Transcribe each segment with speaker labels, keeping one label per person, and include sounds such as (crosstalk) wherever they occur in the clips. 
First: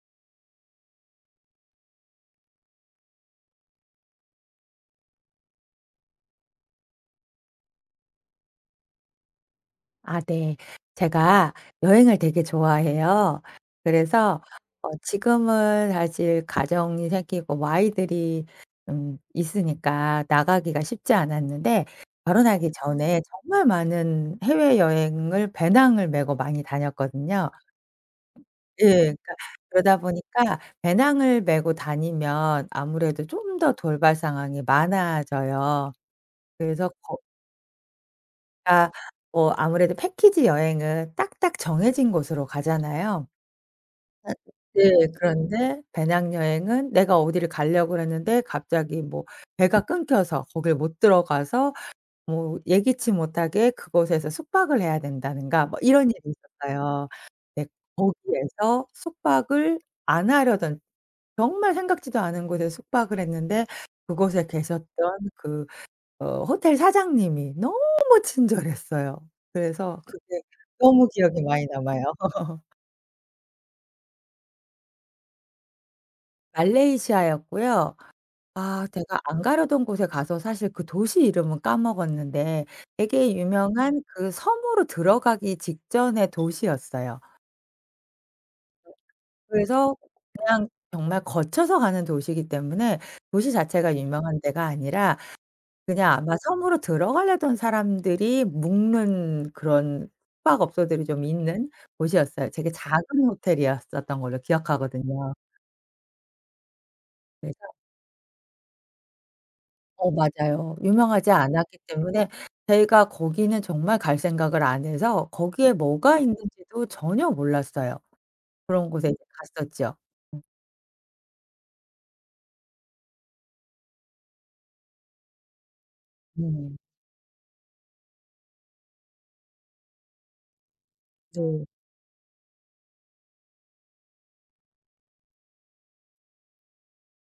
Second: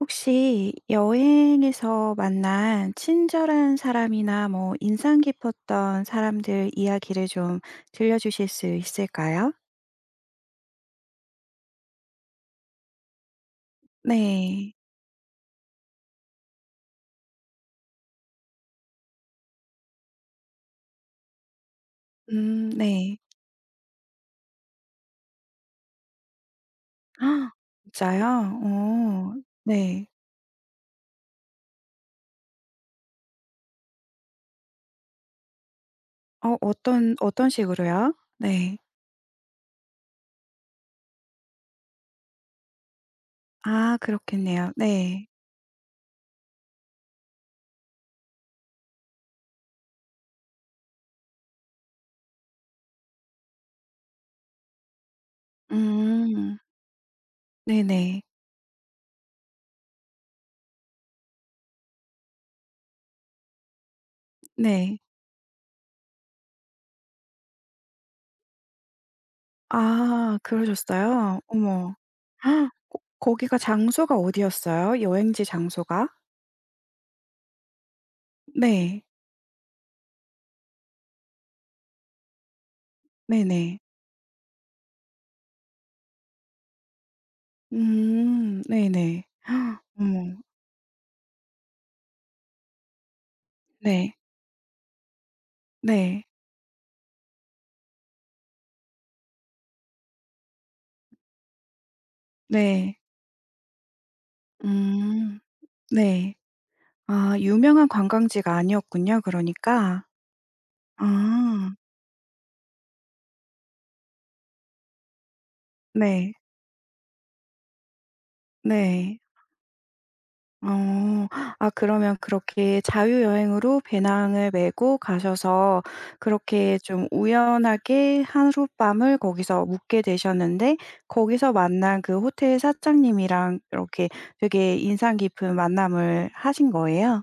Speaker 1: 혹시 여행에서 만난 친절한 사람이나 뭐 인상 깊었던 사람들 이야기를 좀 들려주실 수 있을까요?
Speaker 2: 아 네. 제가 여행을 되게 좋아해요. 그래서
Speaker 1: 네.
Speaker 2: 어 지금은 사실 가정이 생기고 뭐 아이들이 음 있으니까 나가기가 쉽지 않았는데 결혼하기
Speaker 1: 음 네.
Speaker 2: 전에 정말 많은 해외여행을 배낭을 메고 많이 다녔거든요.
Speaker 1: (gasps) 진짜요?
Speaker 2: 예. 그러니까
Speaker 1: 어
Speaker 2: 그러다
Speaker 1: 네.
Speaker 2: 보니까 배낭을 메고 다니면 아무래도 좀 더 돌발 상황이 많아져요.
Speaker 1: 어
Speaker 2: 그래서
Speaker 1: 어떤
Speaker 2: 거
Speaker 1: 어떤 식으로요? 네.
Speaker 2: 그러니까 뭐 아무래도 패키지여행은 딱딱 정해진 곳으로 가잖아요.
Speaker 1: 아
Speaker 2: 앗
Speaker 1: 그렇겠네요.
Speaker 2: 네
Speaker 1: 네.
Speaker 2: 그런데 배낭여행은 내가 어디를 가려고 그랬는데 갑자기 뭐 배가 끊겨서 거기를 못 들어가서 뭐 예기치 못하게 그곳에서 숙박을 해야 된다든가 뭐 이런 일이
Speaker 1: 음.
Speaker 2: 있었어요. 근데
Speaker 1: 네네.
Speaker 2: 거기에서 숙박을 안 하려던 정말 생각지도 않은 곳에서 숙박을 했는데 그곳에 계셨던
Speaker 1: 네.
Speaker 2: 그 어 호텔 사장님이 너무 친절했어요. 그래서
Speaker 1: 아
Speaker 2: 그게 너무
Speaker 1: 그러셨어요.
Speaker 2: 기억이 많이
Speaker 1: 어머.
Speaker 2: 남아요. (laughs)
Speaker 1: (gasps) 거 거기가 장소가 어디였어요? 여행지 장소가?
Speaker 2: 말레이시아였고요. 아
Speaker 1: 네.
Speaker 2: 제가 안 가려던 곳에 가서 사실 그 도시 이름은 까먹었는데 되게
Speaker 1: 네네.
Speaker 2: 유명한 그 섬으로 들어가기 직전의 도시였어요.
Speaker 1: 음. 네네. (gasps)
Speaker 2: 그래서
Speaker 1: 어머.
Speaker 2: 그냥 정말 거쳐서 가는 도시이기 때문에 도시 자체가
Speaker 1: 네.
Speaker 2: 유명한 데가 아니라 그냥
Speaker 1: 네.
Speaker 2: 아마 섬으로 들어가려던 사람들이 묵는 그런 숙박업소들이 좀 있는 곳이었어요. 되게
Speaker 1: 네.
Speaker 2: 작은 호텔이었던 걸로 기억하거든요.
Speaker 1: 음. 네. 아
Speaker 2: 그래서
Speaker 1: 유명한 관광지가 아니었군요 그러니까.
Speaker 2: 어 맞아요. 유명하지
Speaker 1: 아.
Speaker 2: 않았기 때문에 저희가 거기는 정말 갈 생각을 안 해서 거기에 뭐가
Speaker 1: 네.
Speaker 2: 있는지도 전혀 몰랐어요. 그런 곳에 이제
Speaker 1: 네.
Speaker 2: 갔었죠. 음.
Speaker 1: 어. 아 그러면 그렇게 자유여행으로 배낭을 메고 가셔서 그렇게
Speaker 2: 음.
Speaker 1: 좀 우연하게 하룻밤을 거기서 묵게 되셨는데 거기서
Speaker 2: 네.
Speaker 1: 만난 그 호텔 사장님이랑 이렇게 되게 인상 깊은 만남을 하신 거예요?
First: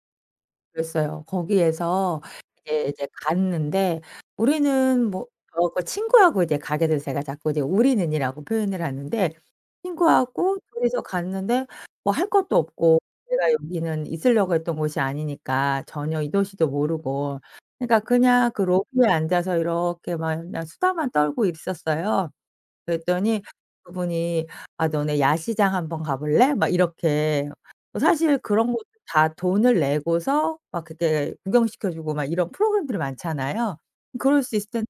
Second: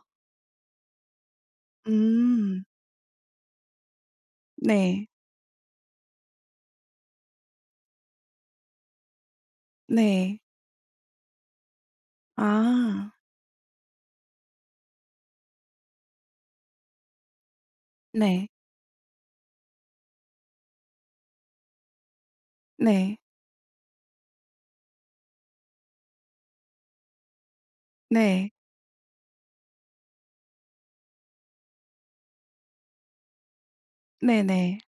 Speaker 2: 그랬어요. 거기에서
Speaker 1: 음.
Speaker 2: 이제 이제 갔는데
Speaker 1: 네.
Speaker 2: 우리는 뭐 저하고 친구하고 이제 가게 돼서 제가 자꾸 이제 우리는이라고 표현을 하는데
Speaker 1: 네.
Speaker 2: 친구하고 2 이서 갔는데 뭐 할 것도 없고
Speaker 1: 아.
Speaker 2: 내가 여기는 있으려고 했던 곳이 아니니까 전혀 이 도시도 모르고. 그러니까
Speaker 1: 네.
Speaker 2: 그냥 그 로비에 앉아서 이렇게 막 그냥 수다만 떨고 있었어요.
Speaker 1: 네.
Speaker 2: 그랬더니 그분이 "아 너네 야시장 한번 가 볼래?" 막 이렇게. 뭐 사실
Speaker 1: 네.
Speaker 2: 그런 것도 다 돈을 내고서 막 그때 구경시켜 주고 막 이런 프로그램들이 많잖아요. 그럴 수 있을
Speaker 1: 네네.
Speaker 2: 텐데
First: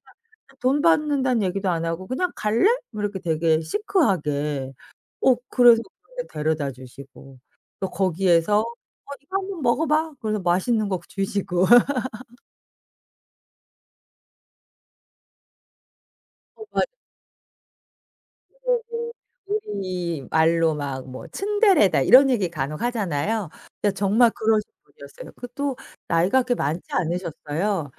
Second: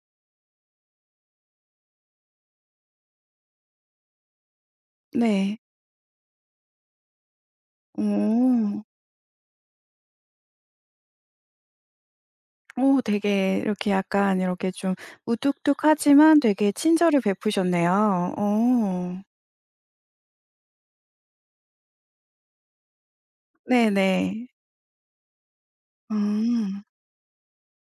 Speaker 2: 그냥 돈 받는단 얘기도 안 하고 그냥 "갈래?" 뭐 이렇게 되게 시크하게. 어
Speaker 1: 네.
Speaker 2: 그래서 근데 데려다 주시고 또 거기에서 어
Speaker 1: 오.
Speaker 2: "이거 한번 먹어 봐." 그래서 맛있는 거 주시고. (laughs)
Speaker 1: 오 되게 이렇게 약간 이렇게 좀 무뚝뚝하지만
Speaker 2: 어
Speaker 1: 되게
Speaker 2: 맞
Speaker 1: 친절을 베푸셨네요.
Speaker 2: (unintelligible)
Speaker 1: 어.
Speaker 2: 우리말로 막 뭐 "츤데레다." 이런 얘기 간혹 하잖아요. 예 정말
Speaker 1: 네네.
Speaker 2: 그러신 분이었어요. 그것도 나이가 그렇게 많지
Speaker 1: 아.
Speaker 2: 않으셨어요.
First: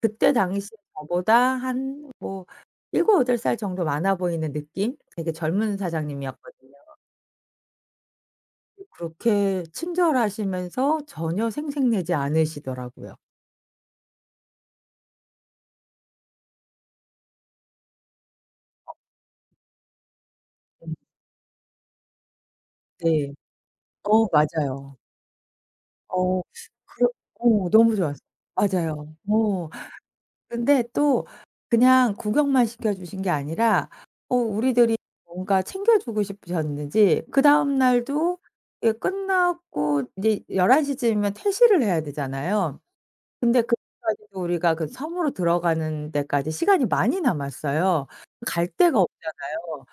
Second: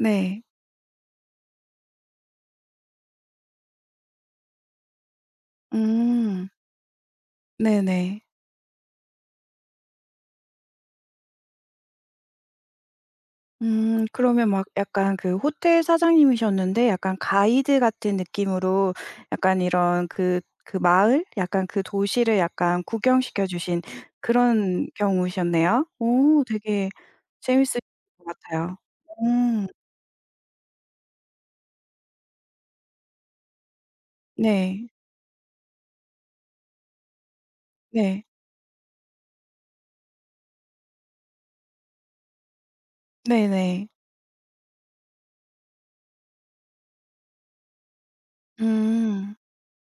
Speaker 2: 그때 당시 저보다 한 뭐 7-8 살 정도 많아 보이는 느낌? 되게 젊은
Speaker 1: 음.
Speaker 2: 사장님이었거든요.
Speaker 1: 네네.
Speaker 2: 그렇게 친절하시면서 전혀 생색내지 않으시더라고요.
Speaker 1: 음. 그러면 막 약간 그 호텔 사장님이셨는데 약간 가이드 같은
Speaker 2: 어.
Speaker 1: 느낌으로 약간 이런 그 그
Speaker 2: 엄.
Speaker 1: 마을? 약간 그 도시를 약간
Speaker 2: 네.
Speaker 1: 구경시켜 주신
Speaker 2: 어
Speaker 1: 그런
Speaker 2: 맞아요.
Speaker 1: 경우셨네요.
Speaker 2: 어
Speaker 1: 어 되게
Speaker 2: 그렇 어
Speaker 1: 재미있을
Speaker 2: 너무 좋았어.
Speaker 1: 것 같아요.
Speaker 2: 맞아요.
Speaker 1: 오.
Speaker 2: 어. 근데 또 그냥 구경만 시켜 주신 게 아니라 어
Speaker 1: 네.
Speaker 2: 우리들이 뭔가 챙겨 주고 싶으셨는지 그다음
Speaker 1: 네.
Speaker 2: 날도 예 끝나고 이제 11:00 쯤이면 퇴실을 해야 되잖아요. 근데 그래
Speaker 1: 네네.
Speaker 2: 가지고 우리가 그 섬으로 들어가는 데까지 시간이 많이 남았어요. 갈 데가
Speaker 1: 음.
Speaker 2: 없잖아요.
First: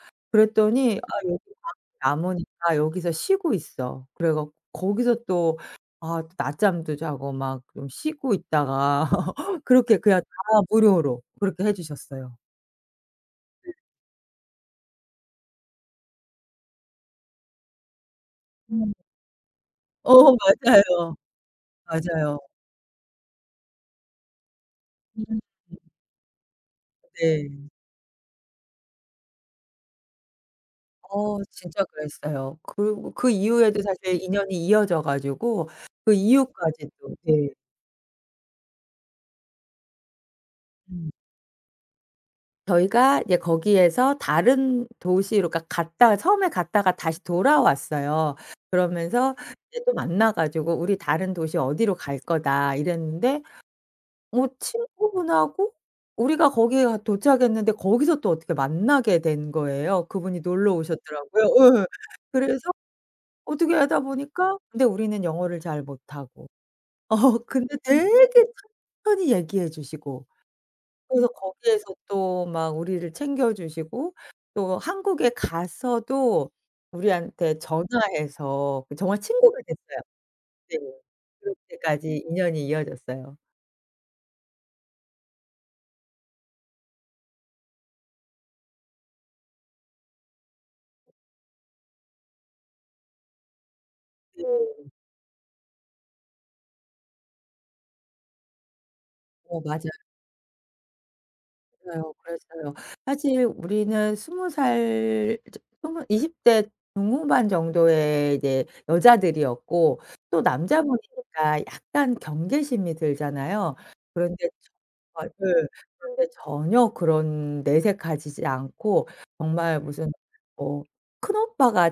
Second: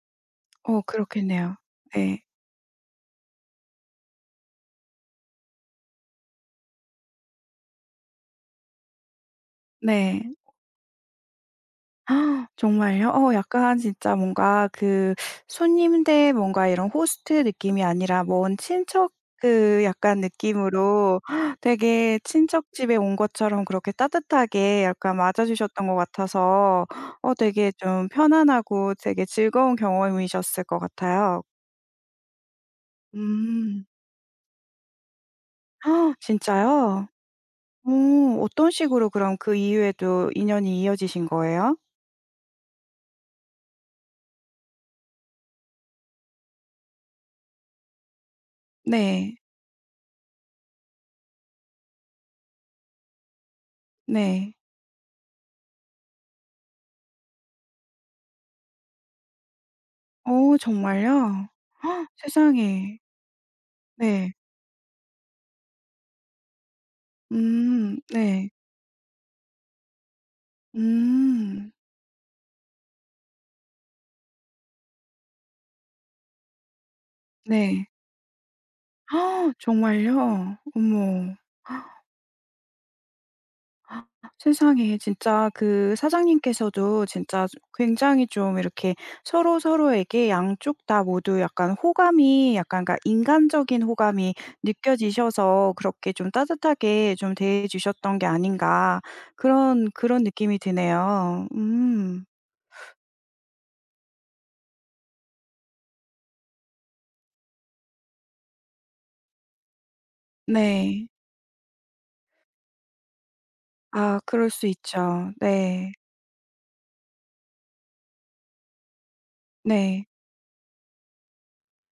Speaker 1: 어
Speaker 2: 그랬더니 "아 여기
Speaker 1: 그렇겠네요.
Speaker 2: 방
Speaker 1: 예.
Speaker 2: 남으니까 여기서 쉬고 있어." 그래 갖 거기서 또 아 낮잠도 자고 막 좀 쉬고 있다가 (laughs) 그렇게 그냥
Speaker 1: 네.
Speaker 2: 다 무료로 그렇게 해 주셨어요.
Speaker 1: (gasps) 정말요? 어
Speaker 2: 네.
Speaker 1: 약간 진짜 뭔가 그 손님들 뭔가 이런 호스트 느낌이 아니라 먼
Speaker 2: 음.
Speaker 1: 친척 그
Speaker 2: 어
Speaker 1: 약간
Speaker 2: 맞아요.
Speaker 1: 느낌으로 되게
Speaker 2: 맞아요.
Speaker 1: 친척 집에 온 것처럼 그렇게 따뜻하게 약간
Speaker 2: 음.
Speaker 1: 맞아
Speaker 2: 음.
Speaker 1: 주셨던 것 같아서 어
Speaker 2: 네.
Speaker 1: 되게 좀 편안하고 되게 즐거운 경험이셨을 것 같아요.
Speaker 2: 어 진짜 그랬어요. 그리고 그 이후에도
Speaker 1: 음.
Speaker 2: 사실 인연이 이어져 가지고 그
Speaker 1: (gasps) 진짜요?
Speaker 2: 이후까지도 이제
Speaker 1: 오. 어떤 식으로 그럼 그 이후에도 인연이
Speaker 2: 음.
Speaker 1: 이어지신 거예요?
Speaker 2: 저희가 이제 거기에서 다른 도시로 그러니까 갔다가 처음에 갔다가 다시 돌아왔어요. 그러면서
Speaker 1: 네.
Speaker 2: 이제 또 만나 가지고 "우리 다른 도시 어디로 갈 거다." 이랬는데 어
Speaker 1: 네.
Speaker 2: 친구분하고 우리가 거기에 가 도착했는데 거기서 또 어떻게 만나게 된 거예요. 그분이
Speaker 1: 어
Speaker 2: 놀러 오셨더라고요.
Speaker 1: 정말요?
Speaker 2: 예.
Speaker 1: (gasps)
Speaker 2: 그래서
Speaker 1: 세상에.
Speaker 2: 어떻게 하다
Speaker 1: 네.
Speaker 2: 보니까 근데 우리는 영어를 잘 못하고. (laughs) 근데
Speaker 1: 음.
Speaker 2: 되게
Speaker 1: 네.
Speaker 2: 천천히 얘기해 주시고. 그래서
Speaker 1: 음.
Speaker 2: 거기에서 또 막 우리를 챙겨 주시고 또 한국에 가서도 우리한테
Speaker 1: 네.
Speaker 2: 전화해서 그 정말 친구가
Speaker 1: (gasps)
Speaker 2: 됐어요.
Speaker 1: 정말요?
Speaker 2: 네.
Speaker 1: 어머. (gasps)
Speaker 2: 그렇게까지 인연이 이어졌어요.
Speaker 1: 세상에 진짜 그 사장님께서도 진짜 좀 굉장히 좀 이렇게 서로 서로에게 양쪽 다 모두 약간 호감이 약간 그러니까 '인간적인 호감이
Speaker 2: 네.
Speaker 1: 느껴지셔서 그렇게 좀 따뜻하게 좀 대해 주셨던 게 아닌가.'
Speaker 2: 어
Speaker 1: 그런,
Speaker 2: 맞아요.
Speaker 1: 그런 느낌이 드네요.
Speaker 2: 맞아요.
Speaker 1: 음.
Speaker 2: 그랬어요. 사실 우리는 20 살 이제 20 20 대 중후반 정도의 이제 여자들이었고 또
Speaker 1: 네.
Speaker 2: 남자분이니까 약간 경계심이 들잖아요.
Speaker 1: 아
Speaker 2: 그런데
Speaker 1: 그럴 수
Speaker 2: 전 아
Speaker 1: 있죠.
Speaker 2: 예
Speaker 1: 네.
Speaker 2: 그런데 전혀 그런 내색하시지 않고 정말
Speaker 1: 네.
Speaker 2: 무슨 어 큰오빠가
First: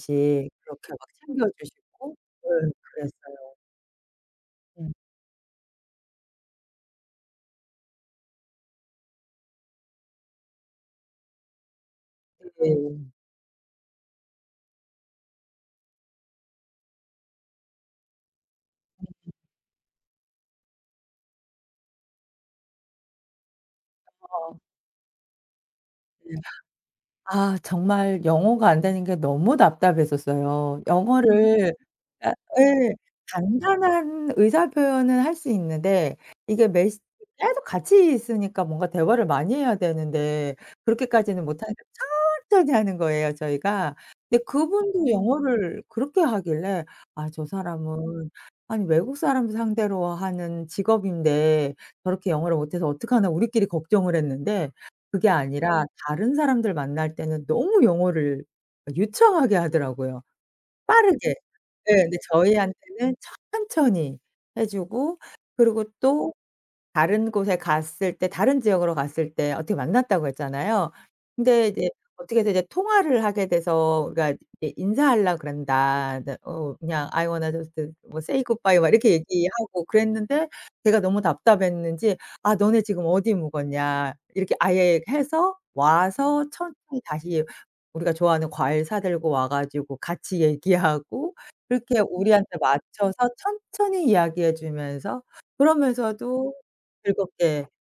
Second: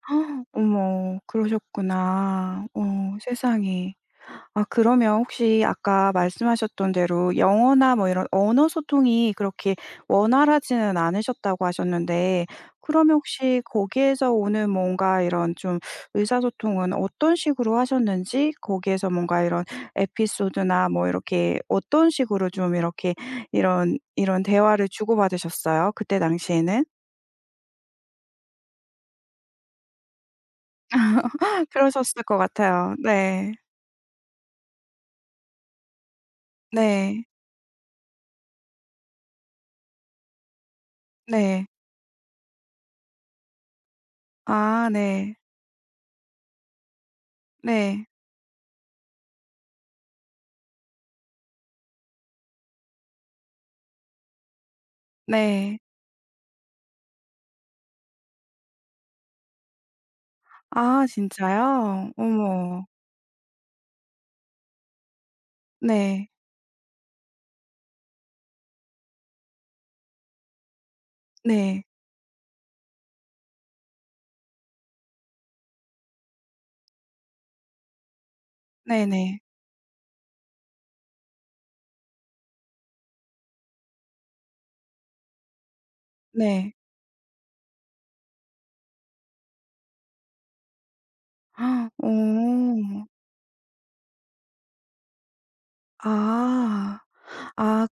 Speaker 1: (gasps)
Speaker 2: 그렇게 막
Speaker 1: 어머
Speaker 2: 챙겨 주시고
Speaker 1: 그러셨구나.
Speaker 2: 예
Speaker 1: 어
Speaker 2: 그랬어요.
Speaker 1: 세상에. 아
Speaker 2: 음.
Speaker 1: 그러면 혹시 아까 말씀하셨던 대로 영어나 뭐 이런 언어 소통이 그렇게 원활하지는 않으셨다고 하셨는데
Speaker 2: 음 네.
Speaker 1: 그러면 혹시 거기에서 오는 뭔가 이런 좀 의사소통은 어떤 식으로 하셨는지 거기에서
Speaker 2: (unintelligible)
Speaker 1: 뭔가 이런 에피소드나 뭐 이렇게 어떤 식으로 좀 이렇게 이런, 이런
Speaker 2: 어.
Speaker 1: 대화를 주고 받으셨어요 그때
Speaker 2: 네
Speaker 1: 당시에는?
Speaker 2: 아. 아 정말 영어가 안 되는 게 너무 답답했었어요.
Speaker 1: (laughs)
Speaker 2: 영어를
Speaker 1: 그러셨을
Speaker 2: 그러니까
Speaker 1: 것
Speaker 2: 예.
Speaker 1: 같아요. 네.
Speaker 2: 간단한 의사 표현은 할 수 있는데 이게 메시지
Speaker 1: 네.
Speaker 2: 짤막 같이 있으니까 뭔가 대화를 많이 해야 되는데 그렇게까지는
Speaker 1: 네.
Speaker 2: 못하니까 천천히 하는 거예요 저희가. 근데
Speaker 1: 아
Speaker 2: 그분도
Speaker 1: 네.
Speaker 2: 영어를 그렇게 하길래 '아 저
Speaker 1: 네.
Speaker 2: 사람은 아니 외국 사람들 상대로 하는 직업인데 저렇게 영어를 못해서 어떡하나.' 우리끼리 걱정을 했는데 그게
Speaker 1: 네.
Speaker 2: 아니라 다른 사람들 만날 때는 너무 영어를 어 유창하게 하더라고요.
Speaker 1: 아
Speaker 2: 빠르게. 예.
Speaker 1: 진짜요?
Speaker 2: 근데
Speaker 1: 어머.
Speaker 2: 저희한테는 천천히 해 주고 그리고
Speaker 1: 네.
Speaker 2: 또 다른 곳에 갔을 때 다른 지역으로 갔을 때 어떻게 만났다고 했잖아요. 근데
Speaker 1: 네.
Speaker 2: 이제 어떻게 해서 이제 통화를 하게 돼서 우리가 인사하려고 그런다. 네 어 그냥 "I wanna just" 뭐 "say good bye." 막 이렇게
Speaker 1: 네네.
Speaker 2: 얘기하고 그랬는데 제가 너무 답답했는지 "아 너네 지금 어디 묵었냐?" 이렇게 아예 해서 와서
Speaker 1: 네.
Speaker 2: 천천히 다시 우리가 좋아하는 과일 사 들고 와 가지고 같이 얘기하고
Speaker 1: (gasps)
Speaker 2: 그렇게 우리한테
Speaker 1: 오.
Speaker 2: 맞춰서 천천히 이야기해 주면서 그러면서도
Speaker 1: 아.
Speaker 2: 즐겁게
Speaker 1: 아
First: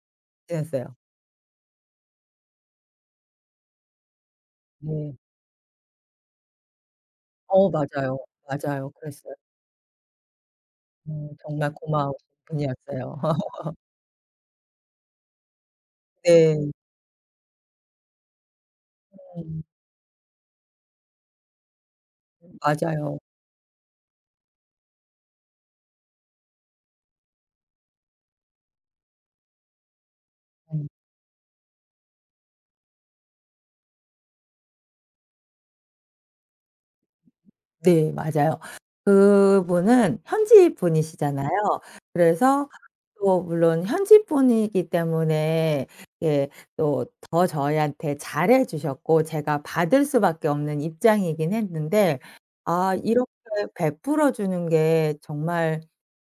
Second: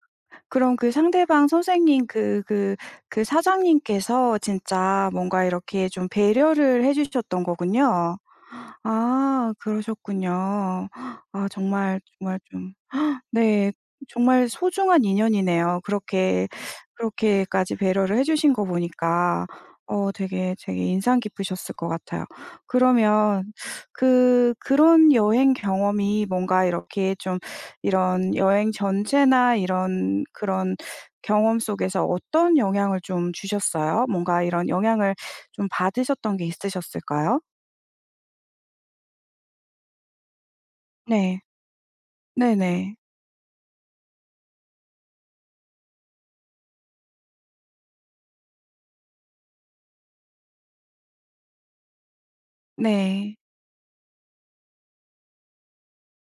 Speaker 1: 그럼 그
Speaker 2: 대했어요.
Speaker 1: 상대방 선생님 그 그 그 사장님께서 진짜
Speaker 2: 네.
Speaker 1: 뭔가 이렇게 좀 배려를 해 주셨던
Speaker 2: 어 맞아요.
Speaker 1: 거군요.
Speaker 2: 맞아요. 그랬어요.
Speaker 1: 아 그러셨군요.
Speaker 2: 네
Speaker 1: 아
Speaker 2: 정말
Speaker 1: 정말
Speaker 2: 고마우신
Speaker 1: 정말 좀
Speaker 2: 분이었어요.
Speaker 1: (gasps) 네
Speaker 2: (laughs)
Speaker 1: 정말 소중한 인연이네요. 그렇게,
Speaker 2: 네.
Speaker 1: 그렇게까지 배려를 해 주신 거 보니까
Speaker 2: 네.
Speaker 1: 어 되게, 되게 인상 깊으셨을 것 같아요.
Speaker 2: 음 맞아요.
Speaker 1: 그러면 그, 그런 여행 경험이 뭔가 이렇게 좀 이런 여행 전체나 이런 그런
Speaker 2: 음.
Speaker 1: 경험 속에서 어떤 영향을 좀 주셨어요? 뭔가 이런 영향을 좀 받으셨던 게 있으셨을까요?
Speaker 2: 네 맞아요. 그분은 현지
Speaker 1: 네.
Speaker 2: 분이시잖아요 그래서
Speaker 1: 네네.
Speaker 2: 또 물론 현지분이기 때문에 예 또 저희한테 잘 해 주셨고 제가 받을 수밖에 없는 입장이긴 했는데 '아 이렇게
Speaker 1: 네.
Speaker 2: 베풀어 주는 게 정말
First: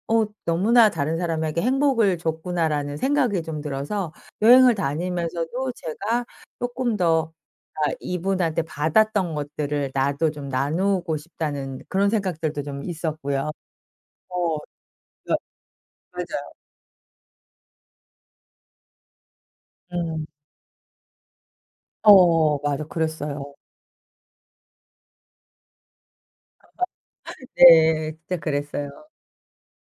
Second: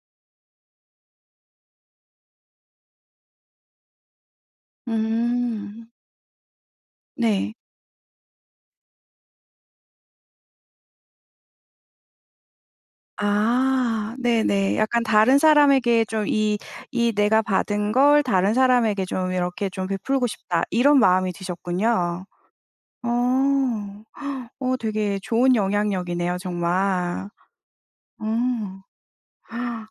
Speaker 2: 어 너무나 다른 사람에게 행복을 줬구나.'라는 생각이 좀 들어서 여행을 다니면서도
Speaker 1: 음.
Speaker 2: 제가 쪼끔 더
Speaker 1: 네.
Speaker 2: '아 이분한테 받았던 것들을 나도 좀 나누고 싶다.'는 그런 생각들도 좀 있었고요.
Speaker 1: 아.
Speaker 2: 어
Speaker 1: 네네. 약간 '다른
Speaker 2: 그러니까
Speaker 1: 사람에게 좀
Speaker 2: 맞아요.
Speaker 1: 이, 이 내가 받은 걸 다른 사람에게 좀 이렇게 좀
Speaker 2: 음.
Speaker 1: 베풀고 싶다.' 이런 마음이 드셨군요.
Speaker 2: 어 맞아.
Speaker 1: 어.
Speaker 2: 그랬어요.
Speaker 1: (gasps) 어 되게 좋은 영향력이네요 정말.
Speaker 2: (laughs) 네
Speaker 1: 어.
Speaker 2: 그때 그랬어요.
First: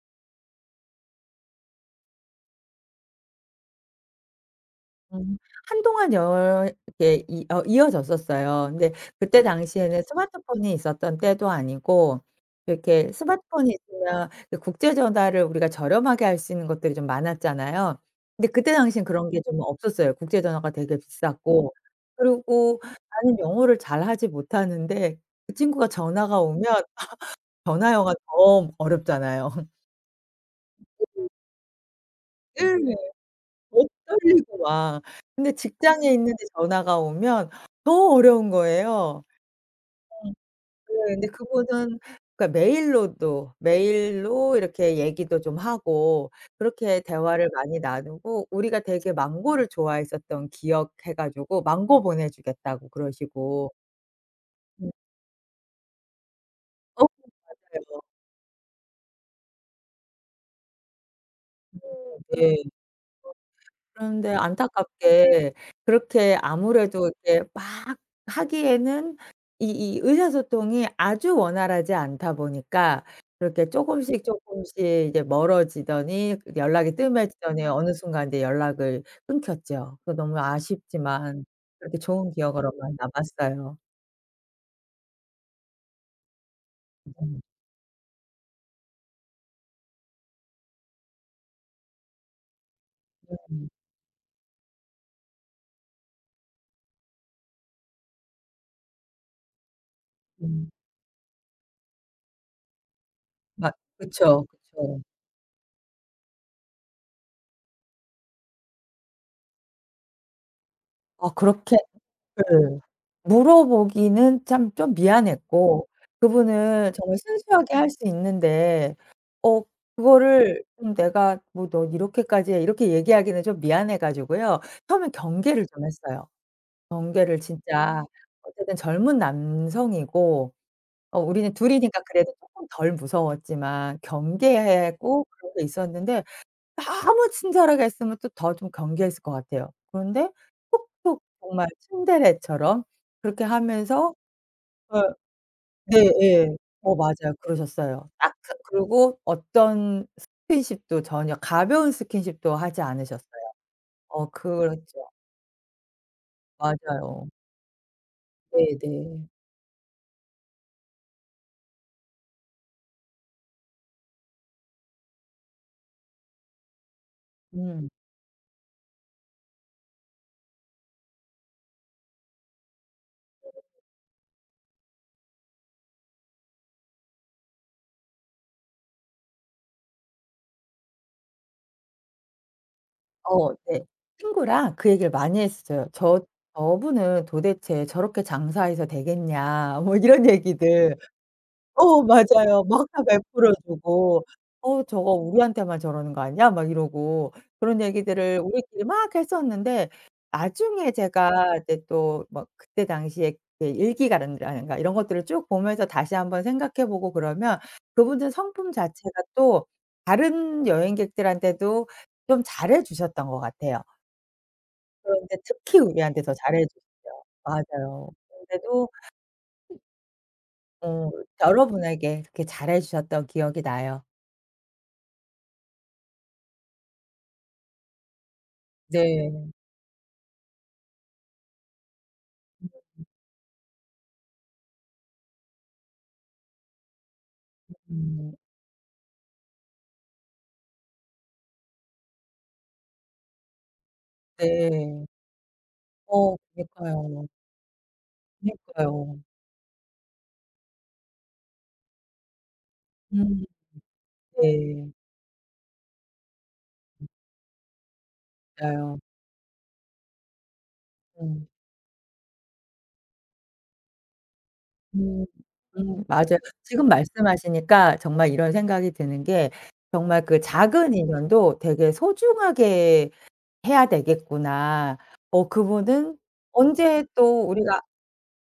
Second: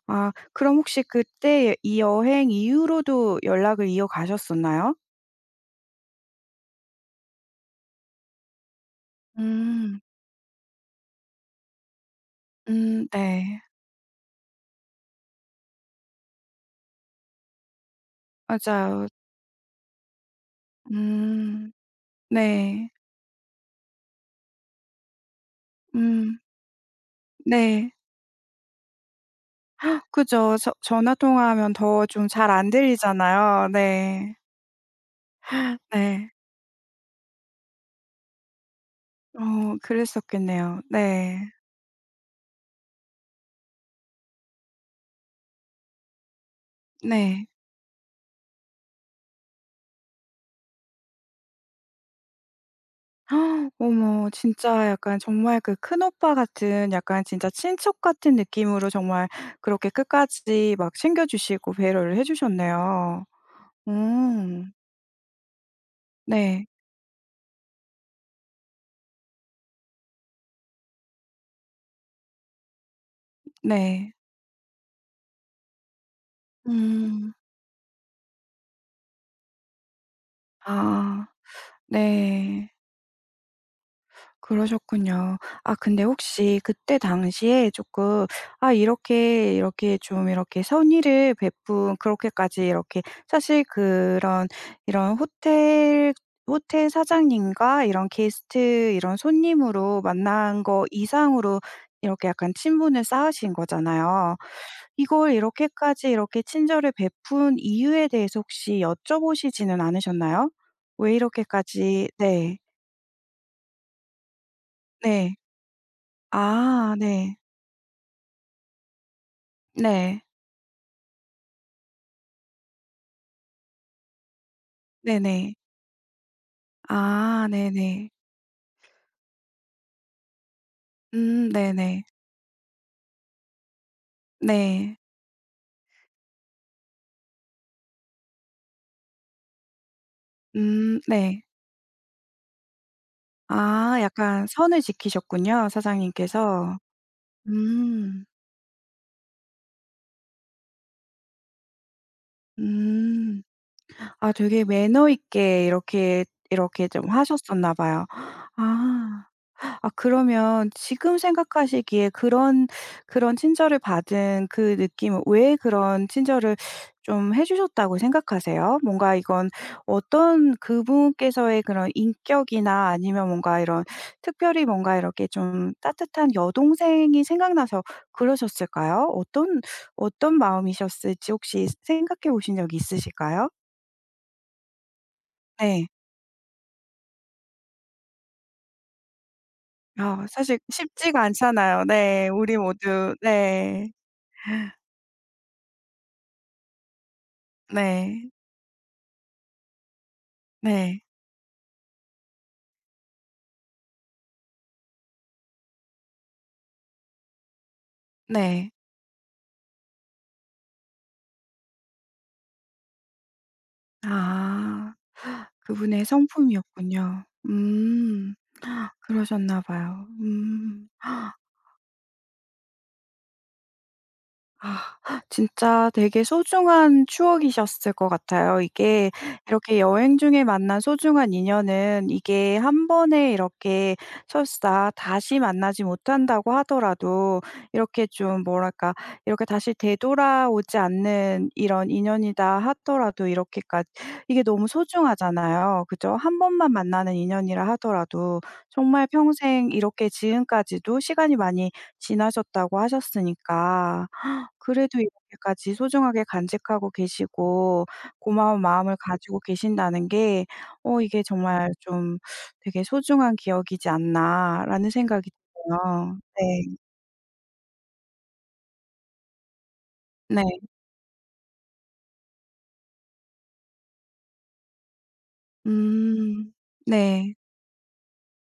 Speaker 1: 아 그럼 혹시 그때의 이 여행 이후로도 연락을 이어가셨었나요?
Speaker 2: 음. 한동안 연 이렇게 이 어 이어졌었어요. 근데 그때
Speaker 1: 음.
Speaker 2: 당시에는 스마트폰이 있었던 때도 아니고
Speaker 1: 음
Speaker 2: 이렇게
Speaker 1: 네.
Speaker 2: 스마트폰이 있으면 이 국제 전화를 우리가 저렴하게 할 수 있는 것들이 좀 많았잖아요. 근데 그때 당시에는
Speaker 1: 맞아요.
Speaker 2: 그런 게 좀 없었어요. 국제 전화가 되게
Speaker 1: 음.
Speaker 2: 비쌌고 그리고
Speaker 1: 네.
Speaker 2: 나는 영어를 잘하지 못하는데 그 친구가
Speaker 1: 음.
Speaker 2: 전화가 오면 (laughs) 전화
Speaker 1: 네.
Speaker 2: 영어가 더 어렵잖아요. (laughs)
Speaker 1: (gasps) 그쵸. 저 전화 통화하면 더 좀 잘 안
Speaker 2: 네네.
Speaker 1: 들리잖아요.
Speaker 2: 더
Speaker 1: 네.
Speaker 2: 떨리고 막. 그런데 직장에
Speaker 1: 네.
Speaker 2: 있는데 전화가 오면 너무 어려운 거예요.
Speaker 1: 어
Speaker 2: 음.
Speaker 1: 그랬었겠네요.
Speaker 2: 예 근데
Speaker 1: 네.
Speaker 2: 그분은 그러니까 메일로도 메일로 이렇게 얘기도 좀 하고 그렇게
Speaker 1: 네.
Speaker 2: 대화를 많이 나누고 우리가 되게 망고를 좋아했었던 기억해 가지고 '망고 보내 주겠다.'고 그러시고
Speaker 1: (gasps) 어머 진짜
Speaker 2: 음.
Speaker 1: 약간 정말 그 큰오빠 같은
Speaker 2: 어으.
Speaker 1: 약간 진짜
Speaker 2: 맞아요.
Speaker 1: 친척 같은 느낌으로 정말 그렇게 끝까지 막 챙겨주시고
Speaker 2: 네.
Speaker 1: 배려를 해
Speaker 2: 네. 어
Speaker 1: 주셨네요. 오.
Speaker 2: 그런데 안타깝게 그렇게
Speaker 1: 네.
Speaker 2: 아무래도 이제 막 하기에는 이 이 의사소통이 아주 원활하지 않다 보니까 그렇게
Speaker 1: 네.
Speaker 2: 쪼금씩 쪼금씩 이제 멀어지더니 그 연락이
Speaker 1: 음.
Speaker 2: 뜸해지더니 어느 순간 이제 연락을 끊겼죠. 그 너무
Speaker 1: 아.
Speaker 2: 아쉽지만 그렇게 좋은
Speaker 1: 네.
Speaker 2: 기억으로만 남았어요.
Speaker 1: 그러셨군요. 아 근데 혹시 그때
Speaker 2: 음.
Speaker 1: 당시에 쪼끔 아 이렇게 이렇게 좀 이렇게 선의를 베푼 그렇게까지 이렇게 사실
Speaker 2: 음음.
Speaker 1: 그런 이런 호텔 호텔 사장님과 이런 게스트 이런 손님으로 만난
Speaker 2: 음.
Speaker 1: 거 이상으로 이렇게 약간 친분을 쌓으신
Speaker 2: 맞
Speaker 1: 거잖아요.
Speaker 2: 그쵸, 그쵸.
Speaker 1: 이걸 이렇게까지 이렇게 친절을 베푼 이유에 대해서 혹시 여쭤보시지는 않으셨나요? 왜
Speaker 2: 아 그렇게
Speaker 1: 이렇게까지 네.
Speaker 2: 예 물어보기는 참 좀
Speaker 1: 네.
Speaker 2: 미안했고 그분은
Speaker 1: 아
Speaker 2: 정말
Speaker 1: 네.
Speaker 2: 순수하게 할 수 있는데 어
Speaker 1: 네.
Speaker 2: 그거를 음 내가 뭐 "너 이렇게까지 해." 이렇게 얘기하기는 좀 미안해 가지고요 처음엔
Speaker 1: 네네.
Speaker 2: 경계를 좀 했어요. 경계를
Speaker 1: 아
Speaker 2: 진짜
Speaker 1: 네네.
Speaker 2: 어쨌든 젊은 남성이고 어
Speaker 1: 음
Speaker 2: 우리는 2 이니까
Speaker 1: 네네.
Speaker 2: 그래도 쪼끔 덜 무서웠지만
Speaker 1: 네.
Speaker 2: 경계하고 그러고 있었는데 너무 친절하게 했으면 또 더 좀 경계했을 것 같아요. 그런데
Speaker 1: 음
Speaker 2: 툭툭
Speaker 1: 네.
Speaker 2: 정말 츤데레처럼 그렇게
Speaker 1: 아
Speaker 2: 하면서
Speaker 1: 약간 선을
Speaker 2: 예.
Speaker 1: 지키셨군요
Speaker 2: 네예.
Speaker 1: 사장님께서.
Speaker 2: 어 맞아요. 그러셨어요.
Speaker 1: 음.
Speaker 2: 아 그 그리고 어떤 스킨십도 전혀 가벼운 스킨십도 하지 않으셨어요.
Speaker 1: 음
Speaker 2: 어
Speaker 1: 아 되게 매너
Speaker 2: 그렇죠.
Speaker 1: 있게 이렇게 이렇게 좀
Speaker 2: 맞아요.
Speaker 1: 하셨었나 봐요. 아
Speaker 2: 네네.
Speaker 1: 아 그러면 지금 생각하시기에 그런 그런 친절을 받은 그 느낌은 왜 그런 친절을 좀 해
Speaker 2: 음.
Speaker 1: 주셨다고 생각하세요? 뭔가 이건 어떤 그분께서의 그런 인격이나 아니면 뭔가
Speaker 2: 네네.
Speaker 1: 이런 특별히 뭔가 이렇게 좀 따뜻한 여동생이 생각나서 그러셨을까요? 어떤 어떤 마음이셨을지 혹시 생각해 보신 적이 있으실까요?
Speaker 2: 어 네. 친구랑 그 얘기를 많이
Speaker 1: 네.
Speaker 2: 했어요. "저 저분은 도대체 저렇게 장사해서 되겠냐." 뭐
Speaker 1: 아
Speaker 2: 이런
Speaker 1: 사실
Speaker 2: 얘기들
Speaker 1: 쉽지가 않잖아요,
Speaker 2: 어
Speaker 1: 네 우리
Speaker 2: 맞아요. 막 다
Speaker 1: 모두
Speaker 2: 베풀어
Speaker 1: 네.
Speaker 2: 주고
Speaker 1: (inhales)
Speaker 2: "어 저거 우리한테만 저러는 거 아니야?" 막 이러고 그런
Speaker 1: 네.
Speaker 2: 얘기들을 우리끼리 막 했었는데 나중에
Speaker 1: 네.
Speaker 2: 제가 이제 또 막 그때 당시에 그 일기가든가 라든가 이런 것들을 쭉 보면서 다시 1 번 생각해 보고 그러면 그분의
Speaker 1: 네.
Speaker 2: 성품 자체가 또 다른 여행객들한테도 좀 잘해 주셨던 것 같아요.
Speaker 1: 아
Speaker 2: 그런데 특히
Speaker 1: 그분의
Speaker 2: 우리한테 더 잘해 주셨어요.
Speaker 1: 성품이었군요.
Speaker 2: 맞아요.
Speaker 1: 음
Speaker 2: 근데도
Speaker 1: (gasps) 그러셨나 봐요. 음.
Speaker 2: 어
Speaker 1: (gasps)
Speaker 2: 여러분에게 이렇게 잘해 주셨던 기억이 나요.
Speaker 1: 아. 진짜 되게 소중한 추억이셨을 것 같아요. 이게
Speaker 2: 네.
Speaker 1: 이렇게 여행 중에 만난 소중한 인연은 이게 1
Speaker 2: (unintelligible)
Speaker 1: 번에 이렇게 설사 다시 만나지 못한다고 하더라도 이렇게
Speaker 2: (unintelligible)
Speaker 1: 좀 뭐랄까 이렇게 "다시 되돌아오지 않는 이런 인연이다" 하더라도 이렇게까 이게 너무
Speaker 2: 네.
Speaker 1: 소중하잖아요. 그죠?
Speaker 2: 어
Speaker 1: 1 번만 만나는
Speaker 2: 그러니까요.
Speaker 1: 인연이라 하더라도 정말
Speaker 2: 그니까요.
Speaker 1: "평생 이렇게 지금까지도 시간이 많이 지나셨다"고
Speaker 2: 음.
Speaker 1: 하셨으니까
Speaker 2: 네.
Speaker 1: 그래도 이렇게까지 소중하게 간직하고
Speaker 2: 음.
Speaker 1: 계시고 고마운 마음을
Speaker 2: 맞아요.
Speaker 1: 가지고 계신다는 게 어 '이게
Speaker 2: 음.
Speaker 1: 정말 좀 되게 소중한 기억이지 않나'라는
Speaker 2: 음.
Speaker 1: 생각이
Speaker 2: 음
Speaker 1: 들어요.
Speaker 2: 맞아요.
Speaker 1: 네.
Speaker 2: 지금 말씀하시니까 정말 이런 생각이 드는 게 정말 '그
Speaker 1: 네.
Speaker 2: 작은 인연도 되게 소중하게 해야 되겠구나.' 어 그분은
Speaker 1: 음.
Speaker 2: 언제
Speaker 1: 네.
Speaker 2: 또 우리가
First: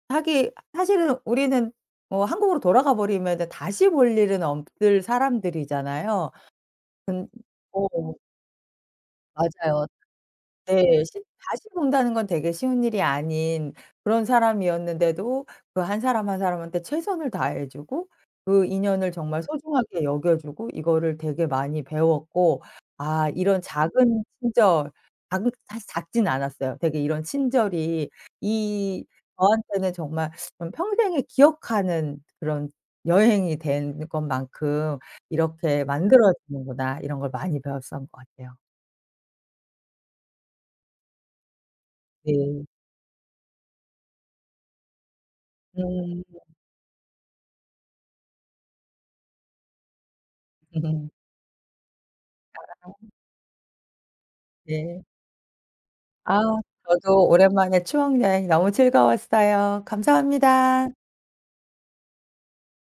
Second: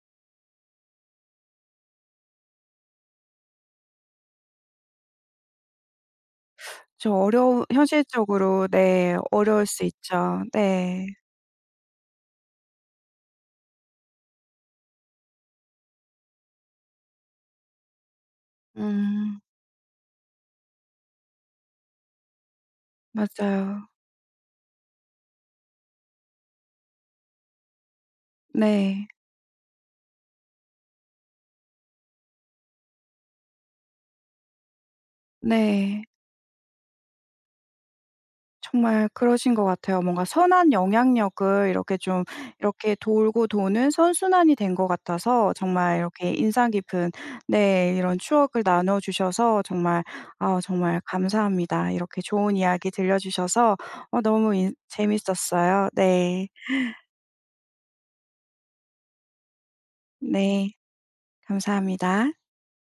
Speaker 2: 하기에 사실은 우리는 뭐 한국으로 돌아가 버리면은 다시 볼 일은 없을 사람들이잖아요.
Speaker 1: (sucks teeth) 저
Speaker 2: 근
Speaker 1: 어려운
Speaker 2: (unintelligible)
Speaker 1: 현실적으로 네 어려울 수
Speaker 2: 맞아요.
Speaker 1: 있죠.
Speaker 2: 네
Speaker 1: 네.
Speaker 2: 십 다시 본다는 건 되게 쉬운 일이 아닌 그런 사람이었는데도 그 1 사람 1 사람한테 최선을 다해 주고 그 인연을
Speaker 1: 음.
Speaker 2: 정말 소중하게 여겨 주고 이거를 되게 많이 배웠고 아 이런
Speaker 1: 맞아요.
Speaker 2: 작은 친절 작은 사실 작진 않았어요. 되게 '이런 친절이 이
Speaker 1: 네.
Speaker 2: 저한테는 정말 좀 평생에 기억하는 그런 여행이 된 것만큼 이렇게
Speaker 1: 네.
Speaker 2: 만들어지는구나' 이런 걸 많이 배웠었던 것 같아요.
Speaker 1: 정말 그러신 것 같아요. 뭔가 선한 영향력을 이렇게 좀
Speaker 2: 네.
Speaker 1: 이렇게 돌고 도는 선순환이 된 것 같아서 정말
Speaker 2: 음.
Speaker 1: 이렇게 인상 깊은 네 이런 추억을 나눠 주셔서 정말 아우 정말
Speaker 2: (laughs)
Speaker 1: 감사합니다. 이렇게 좋은 이야기
Speaker 2: 아.
Speaker 1: 들려 주셔서 어 너무 인
Speaker 2: 네.
Speaker 1: 재밌었어요. 네.
Speaker 2: 아우 저도 오랜만에 추억여행 너무 즐거웠어요.
Speaker 1: 네.
Speaker 2: 감사합니다.
Speaker 1: 감사합니다.